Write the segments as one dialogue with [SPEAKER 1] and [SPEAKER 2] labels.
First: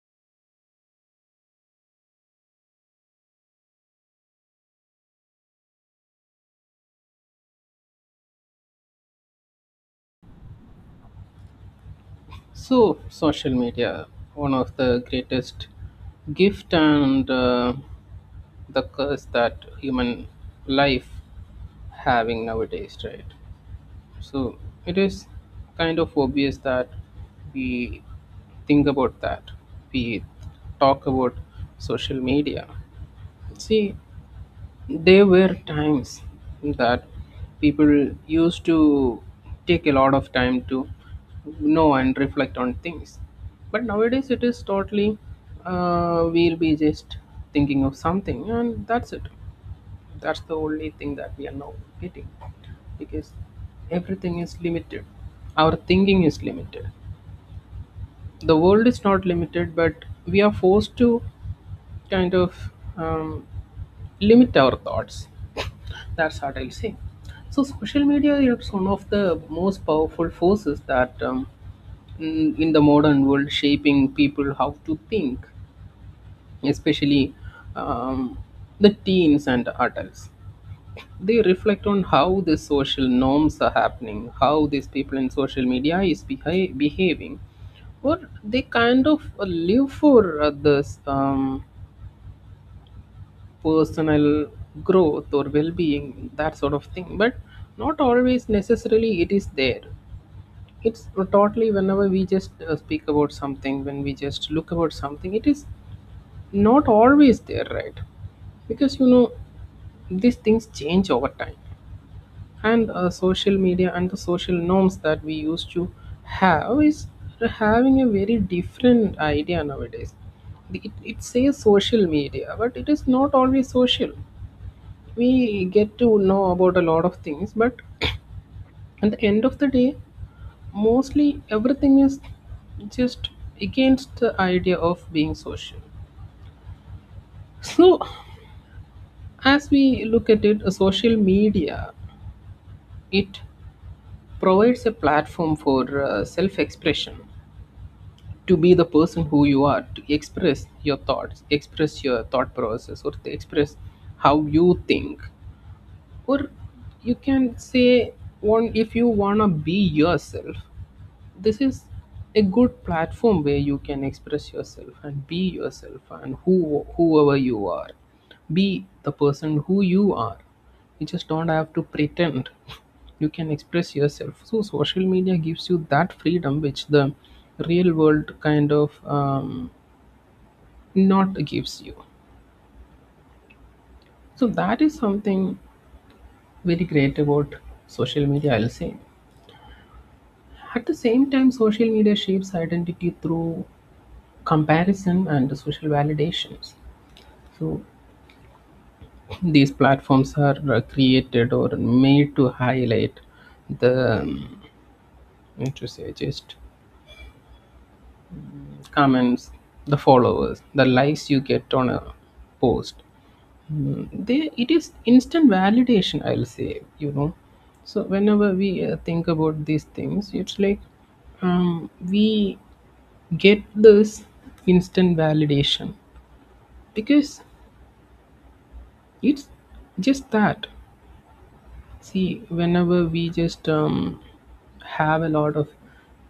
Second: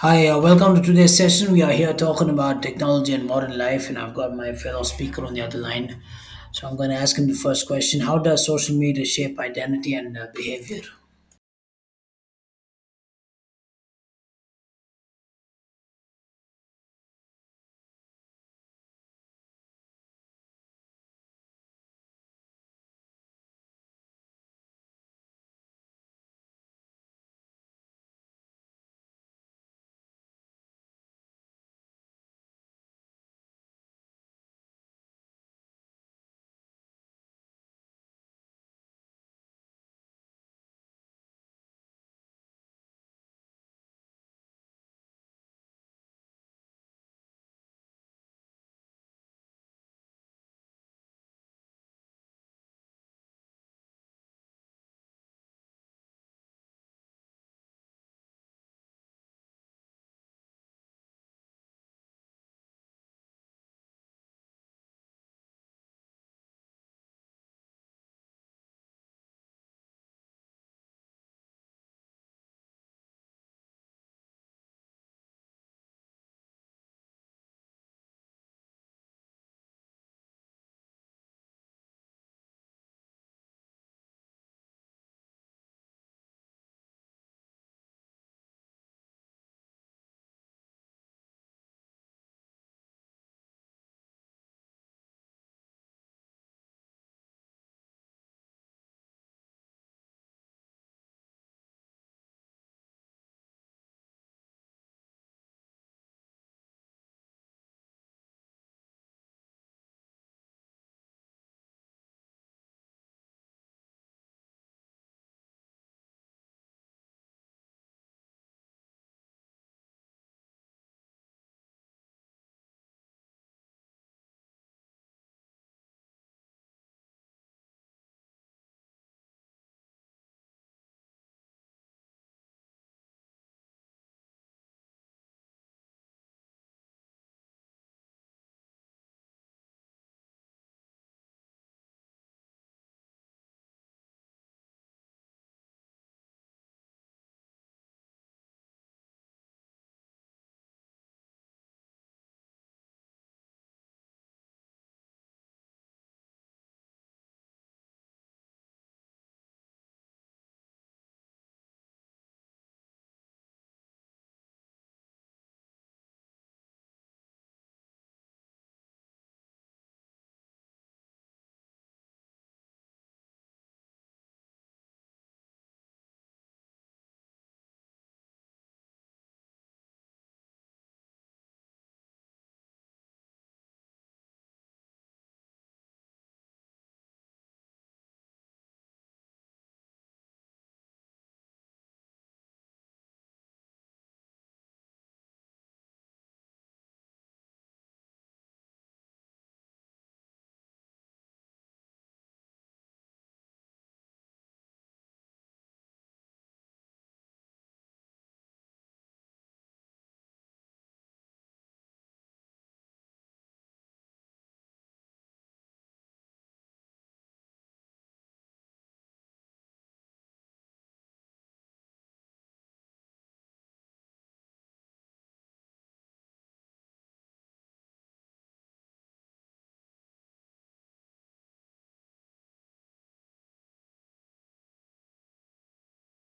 [SPEAKER 1] Hi, welcome to today's session. We are here talking about technology and modern life, and I've got my fellow speaker on the other line. So I'm going to ask him the first question. How does social media shape identity and behavior?
[SPEAKER 2] So, social media, one of the greatest gift and the curse that human life having nowadays, right? So, it is kind of obvious that we think about that. We talk about social media. See, there were times that people used to take a lot of time to know and reflect on things. But nowadays it is totally, we'll be just thinking of something and that's it. That's the only thing that we are now getting because everything is limited. Our thinking is limited. The world is not limited, but we are forced to kind of um, limit our thoughts, that's what I'll say. So social media is one of the most powerful forces that in the modern world shaping people how to think, especially um, the teens and adults. They reflect on how the social norms are happening, how these people in social media is behaving, or they kind of live for others. Personal growth or well-being, that sort of thing, but not always necessarily it is there. It's totally whenever we just speak about something, when we just look about something, it is not always there, right? Because you know these things change over time, and social media and the social norms that we used to have is having a very different idea nowadays. It, it says social media but it is not always social. We get to know about a lot of things, but at the end of the day mostly everything is just against the idea of being social. So as we look at it, social media, it provides a platform for self expression, to be the person who you are, to express your thoughts, express your thought process, or to express how you think, or you can say, one, if you wanna be yourself, this is a good platform where you can express yourself and be yourself and whoever you are, be the person who you are. You just don't have to pretend, you can express yourself. So social media gives you that freedom which the real world kind of not gives you. So that is something very great about social media, I'll say. At the same time, social media shapes identity through comparison and social validations. So these platforms are created or made to highlight the what to say, just comments, the followers, the likes you get on a post. Mm, they, it is instant validation, I'll say, you know. So whenever we think about these things, it's like we get this instant validation because it's just that. See, whenever we just have a lot of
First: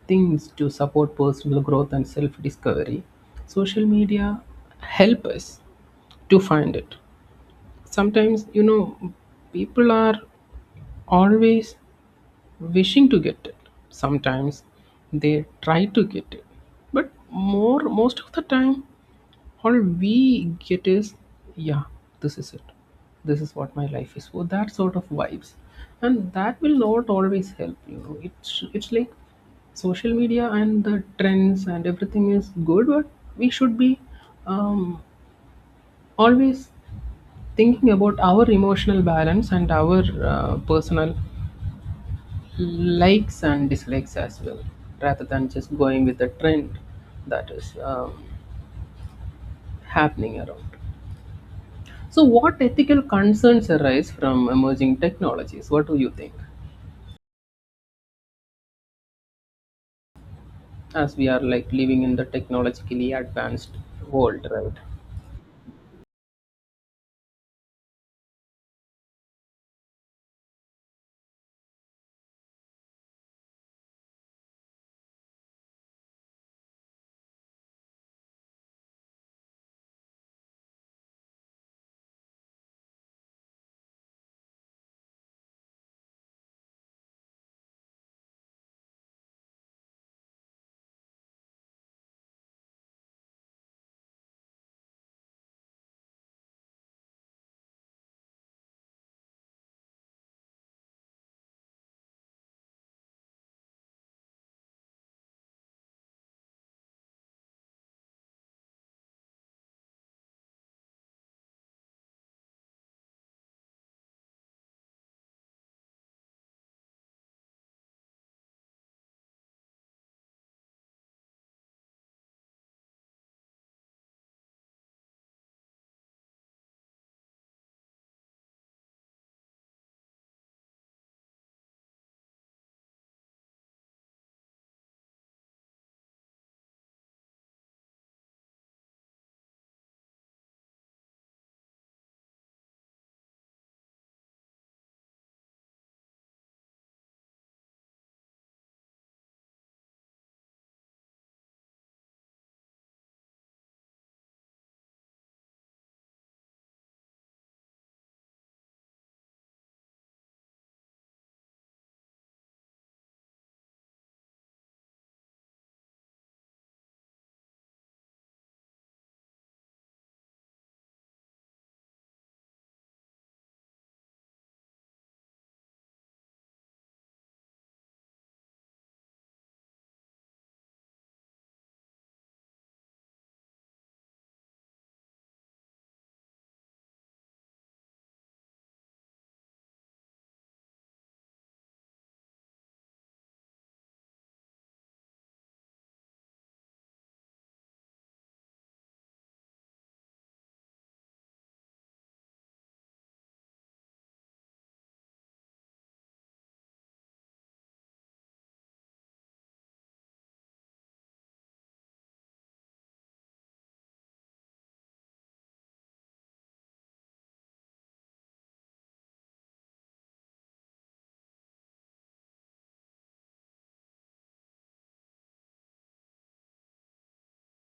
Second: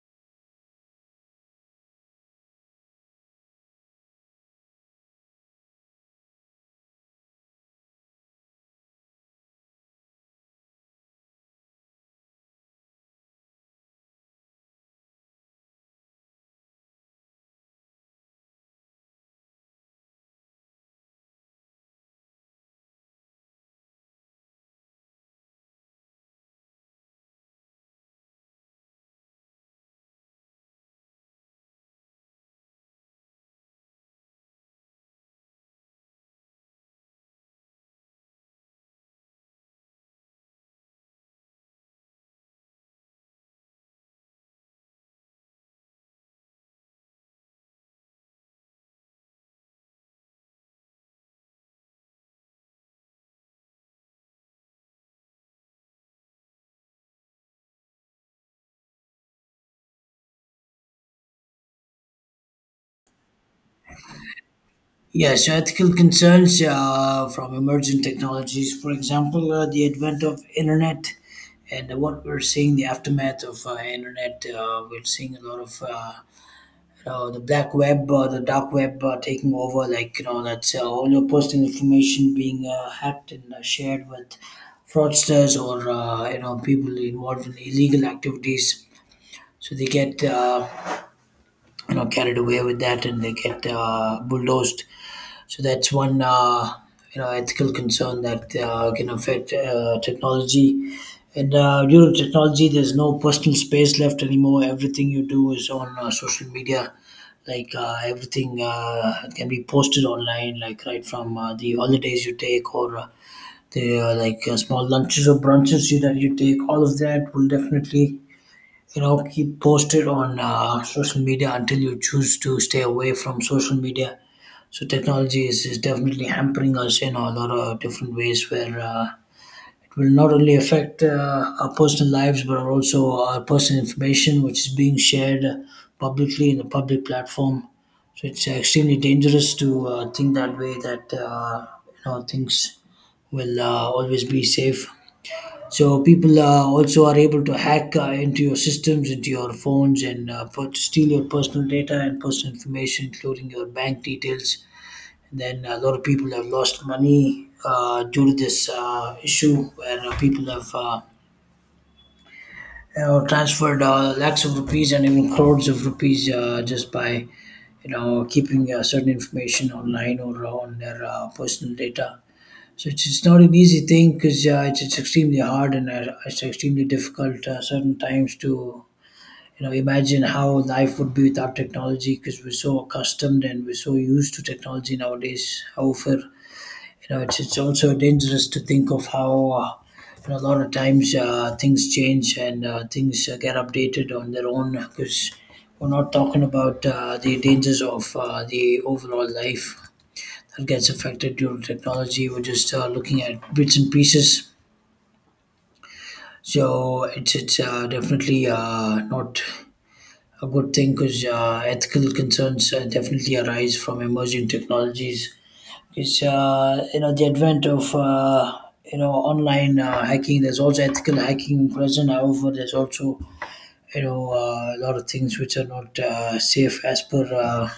[SPEAKER 2] things to support personal growth and self-discovery, social media help us to find it. Sometimes, you know, people are always wishing to get it. Sometimes they try to get it, but more most of the time all we get is, yeah, this is it, this is what my life is, so that sort of vibes, and that will not always help, you know. It's like social media and the trends and everything is good, but we should be um, always thinking about our emotional balance and our personal likes and dislikes as well, rather than just going with the trend that is happening around. So, what ethical concerns arise from emerging technologies? What do you think? As we are like living in the technologically advanced world, right?
[SPEAKER 1] Yeah, so ethical concerns from emerging technologies, for example, the advent of internet and what we're seeing the aftermath of internet. We're seeing a lot of the black web, the dark web taking over, like, you know, that's all your personal information being hacked and shared with fraudsters or, you know, people involved in illegal activities. So they get, you know, carried away with that, and they get bulldozed. So that's one you know ethical concern that can affect technology. And due to technology, there's no personal space left anymore. Everything you do is on social media. Like everything can be posted online, like right from the holidays you take or the like small lunches or brunches you, that you take. All of that will definitely you know keep posted on social media until you choose to stay away from social media. So technology is definitely hampering us in a lot of different ways, where it will not only affect our personal lives, but also our personal information, which is being shared publicly in a public platform. So it's extremely dangerous to think that way, that you know things will always be safe. So people also are able to hack into your systems, into your phones, and steal your personal data and personal information, including your bank details. And then a lot of people have lost money due to this issue, where people have you know, transferred lakhs of rupees and even crores of rupees just by you know keeping certain information online or on their personal data. So it's not an easy thing, because it's extremely hard, and it's extremely difficult certain times to you know imagine how life would be without technology, because we're so accustomed and we're so used to technology nowadays. However, you know, it's also dangerous to think of how you know, a lot of times things change, and things get updated on their own, because we're not talking about the dangers of the overall life that gets affected due to technology. We're just looking at bits and pieces. So it's definitely not a good thing, because ethical concerns definitely arise from emerging technologies, because you know the advent of you know online hacking. There's also ethical hacking present. However, there's also you know a lot of things which are not safe as per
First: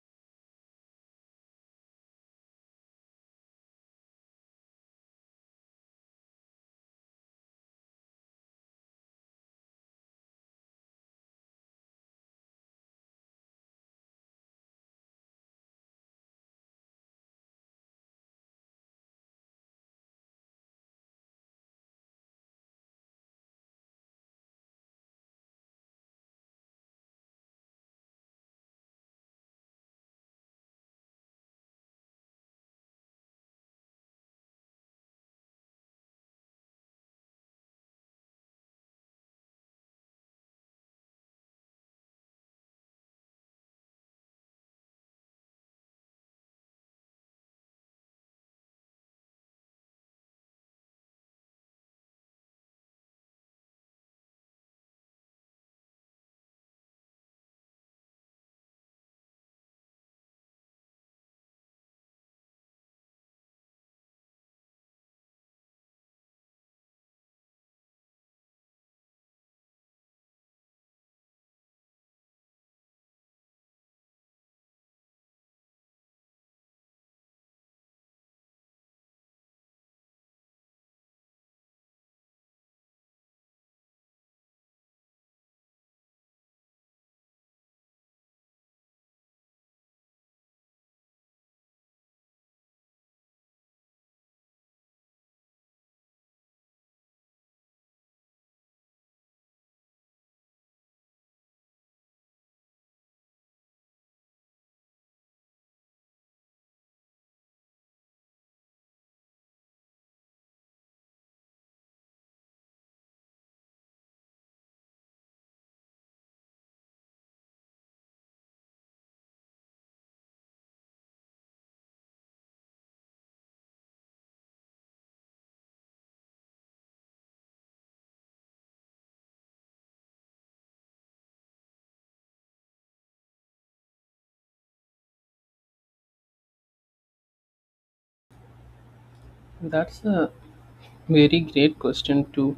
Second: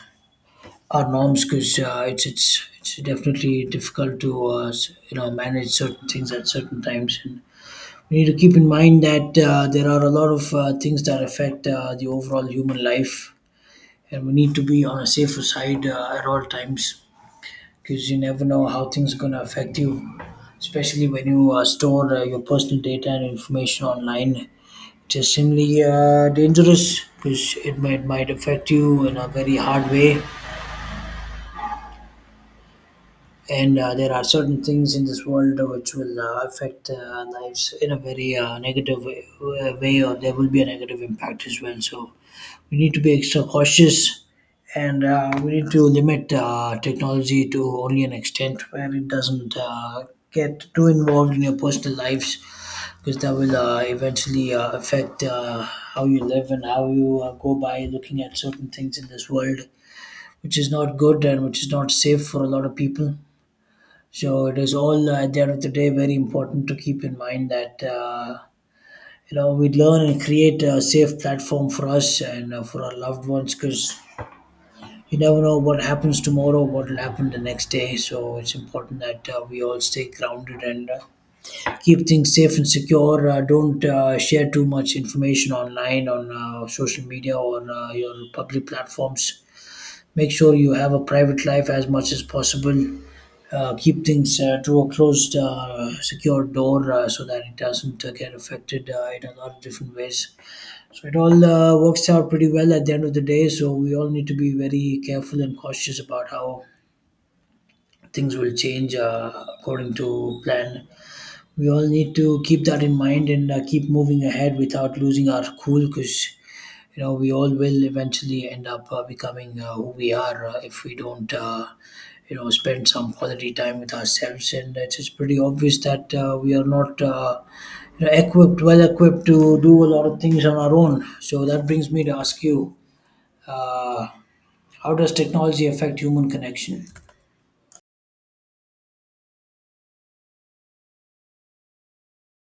[SPEAKER 1] our norms, because it's definitely difficult to you know manage certain things at certain times. And we need to keep in mind that there are a lot of things that affect the overall human life, and we need to be on a safer side at all times, because you never know how things are going to affect you, especially when you store your personal data and information online. It is simply dangerous, because it might affect you in a very hard way. And there are certain things in this world which will affect our lives in a very negative way, or there will be a negative impact as well. So we need to be extra cautious, and we need to limit technology to only an extent where it doesn't get too involved in your personal lives, because that will eventually affect how you live and how you go by looking at certain things in this world, which is not good and which is not safe for a lot of people. So it is all at the end of the day very important to keep in mind that you know we learn and create a safe platform for us and for our loved ones, because you never know what happens tomorrow, what will happen the next day. So it's important that we all stay grounded, and keep things safe and secure. Don't share too much information online on social media or your public platforms. Make sure you have a private life as much as possible. Keep things to a closed, secure door so that it doesn't get affected in a lot of different ways. So it all works out pretty well at the end of the day. So we all need to be very careful and cautious about how things will change according to plan. We all need to keep that in mind and keep moving ahead without losing our cool, because you know we all will eventually end up becoming who we are if we don't you know spend some quality time with ourselves. And it's just pretty obvious that we are not you know, equipped well equipped to do a lot of things on our own. So that brings me to ask you, uh, how does technology affect human connection?
[SPEAKER 2] That's a very great question to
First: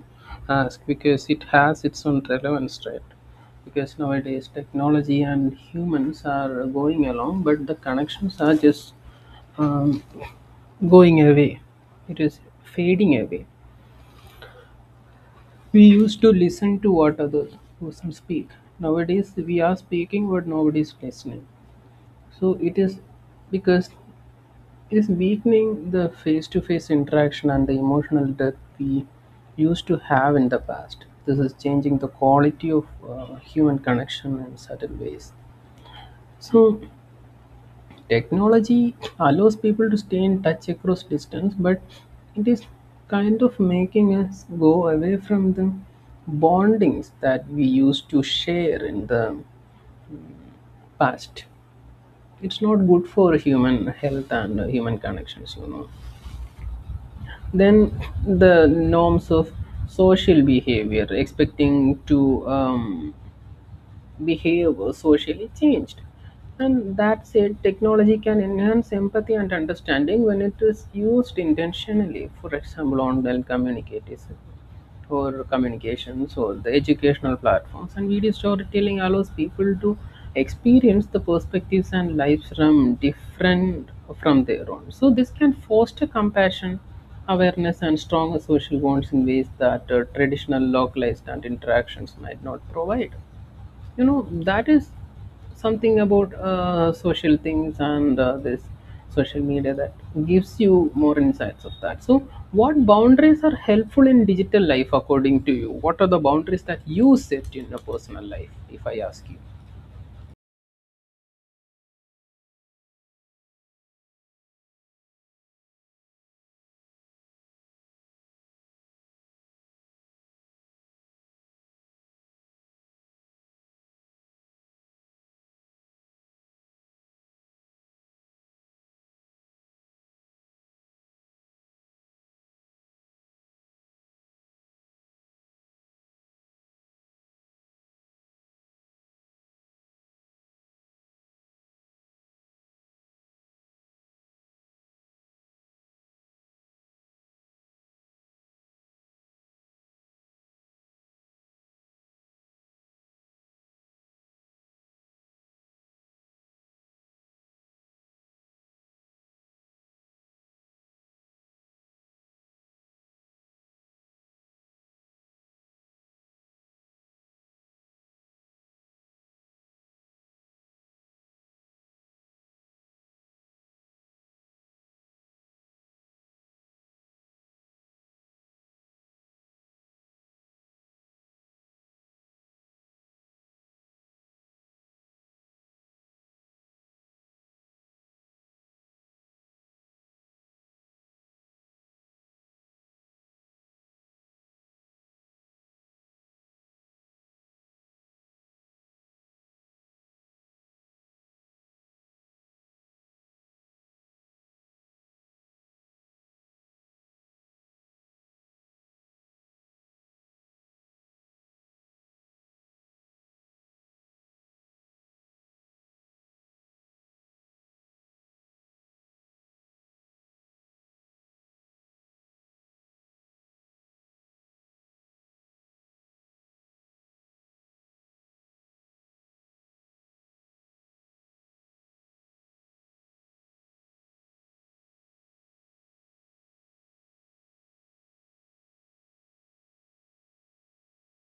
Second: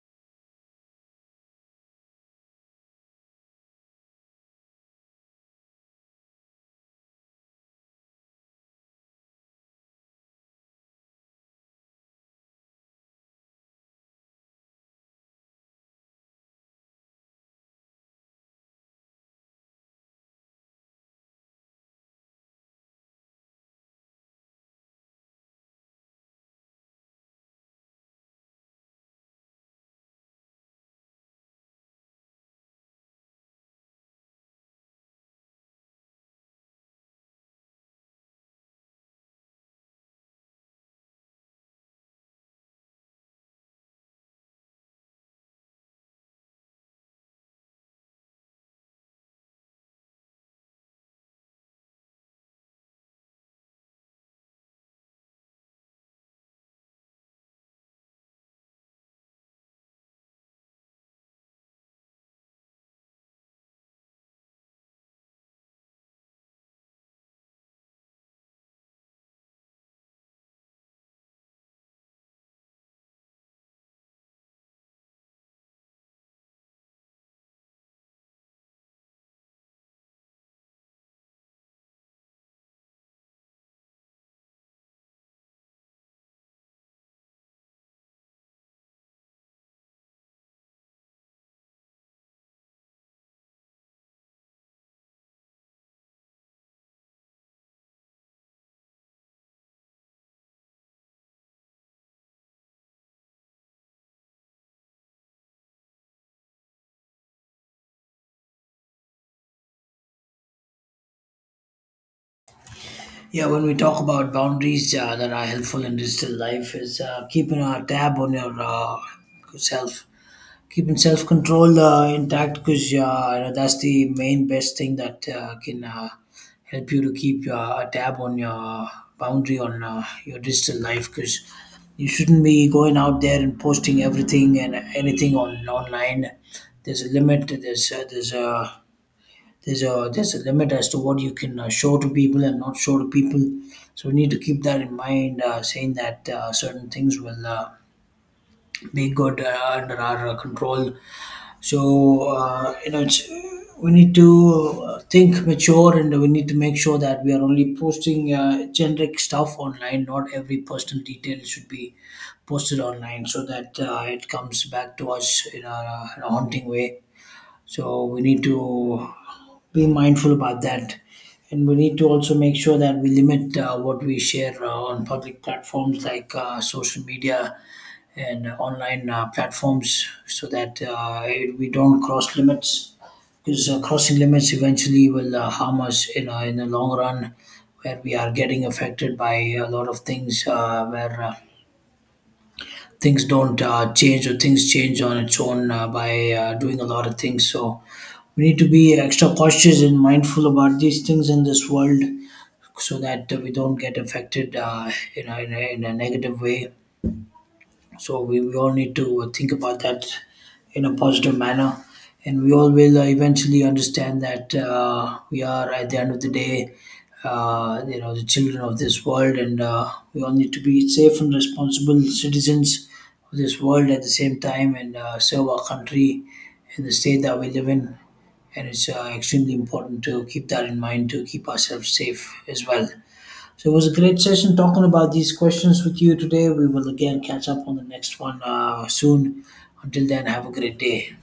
[SPEAKER 2] ask because it has its own relevance, right? Because nowadays technology and humans are going along, but the connections are just um, going away. It is fading away. We used to listen to what other person speak. Nowadays we are speaking but nobody is listening. So it is because it is weakening the face to face interaction and the emotional depth we used to have in the past. This is changing the quality of human connection in certain ways. So technology allows people to stay in touch across distance, but it is kind of making us go away from the bondings that we used to share in the past. It's not good for human health and human connections, you know. Then the norms of social behavior expecting to behavior socially changed. And that said, technology can enhance empathy and understanding when it is used intentionally, for example, online communities or communications or the educational platforms. And video storytelling allows people to experience the perspectives and lives from their own. So this can foster compassion, awareness, and stronger social bonds in ways that traditional localized and interactions might not provide, you know. That is something about social things and this social media that gives you more insights of that. So what boundaries are helpful in digital life, according to you? What are the boundaries that you set in your personal life, if I ask you?
[SPEAKER 1] Yeah, when we talk about boundaries that are helpful in digital life, is keeping a tab on your self, keeping self control intact, because you know, that's the main best thing that can help you to keep a tab on your boundary on your digital life, because you shouldn't be going out there and posting everything and anything on online. There's a limit. There's a limit as to what you can show to people and not show to people. So we need to keep that in mind, saying that certain things will be good under our control. So you know, it's, we need to think mature, and we need to make sure that we are only posting generic stuff online. Not every personal detail should be posted online, so that it comes back to us in a haunting way. So we need to be mindful about that. And we need to also make sure that we limit what we share on public platforms like social media and online platforms so that we don't cross limits. Because crossing limits eventually will harm us in the long run, where we are getting affected by a lot of things where things don't change, or things change on its own by doing a lot of things. So we need to be extra cautious and mindful about these things in this world, so that we don't get affected in a negative way. So we all need to think about that in a positive manner, and we all will eventually understand that we are at the end of the day you know the children of this world, and we all need to be safe and responsible citizens of this world at the same time, and serve our country and the state that we live in. And it's extremely important to keep that in mind, to keep ourselves safe as well. So it was a great session talking about these questions with you today. We will again catch up on the next one soon. Until then, have a great day.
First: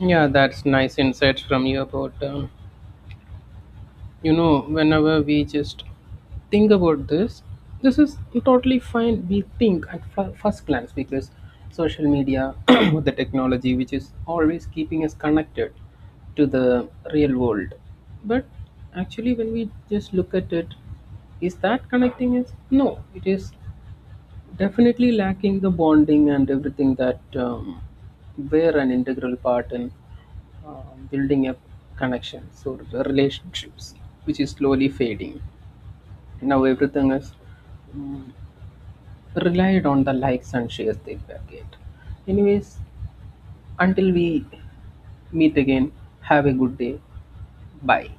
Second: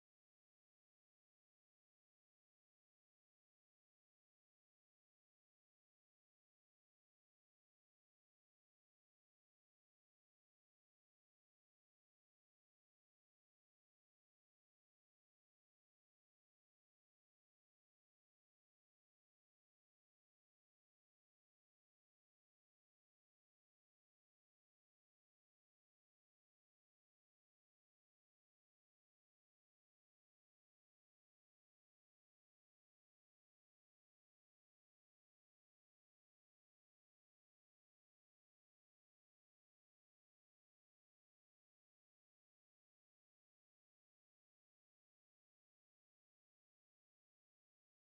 [SPEAKER 2] Yeah, that's nice insights from you about you know, whenever we just think about this, this is totally fine. We think at first glance because social media, the technology which is always keeping us connected to the real world, but actually when we just look at it, is that connecting us? No, it is definitely lacking the bonding and everything that were an integral part in uh, building up connections or relationships, which is slowly fading. Now everything is relied on the likes and shares they will get. Anyways, until we meet again, have a good day. Bye.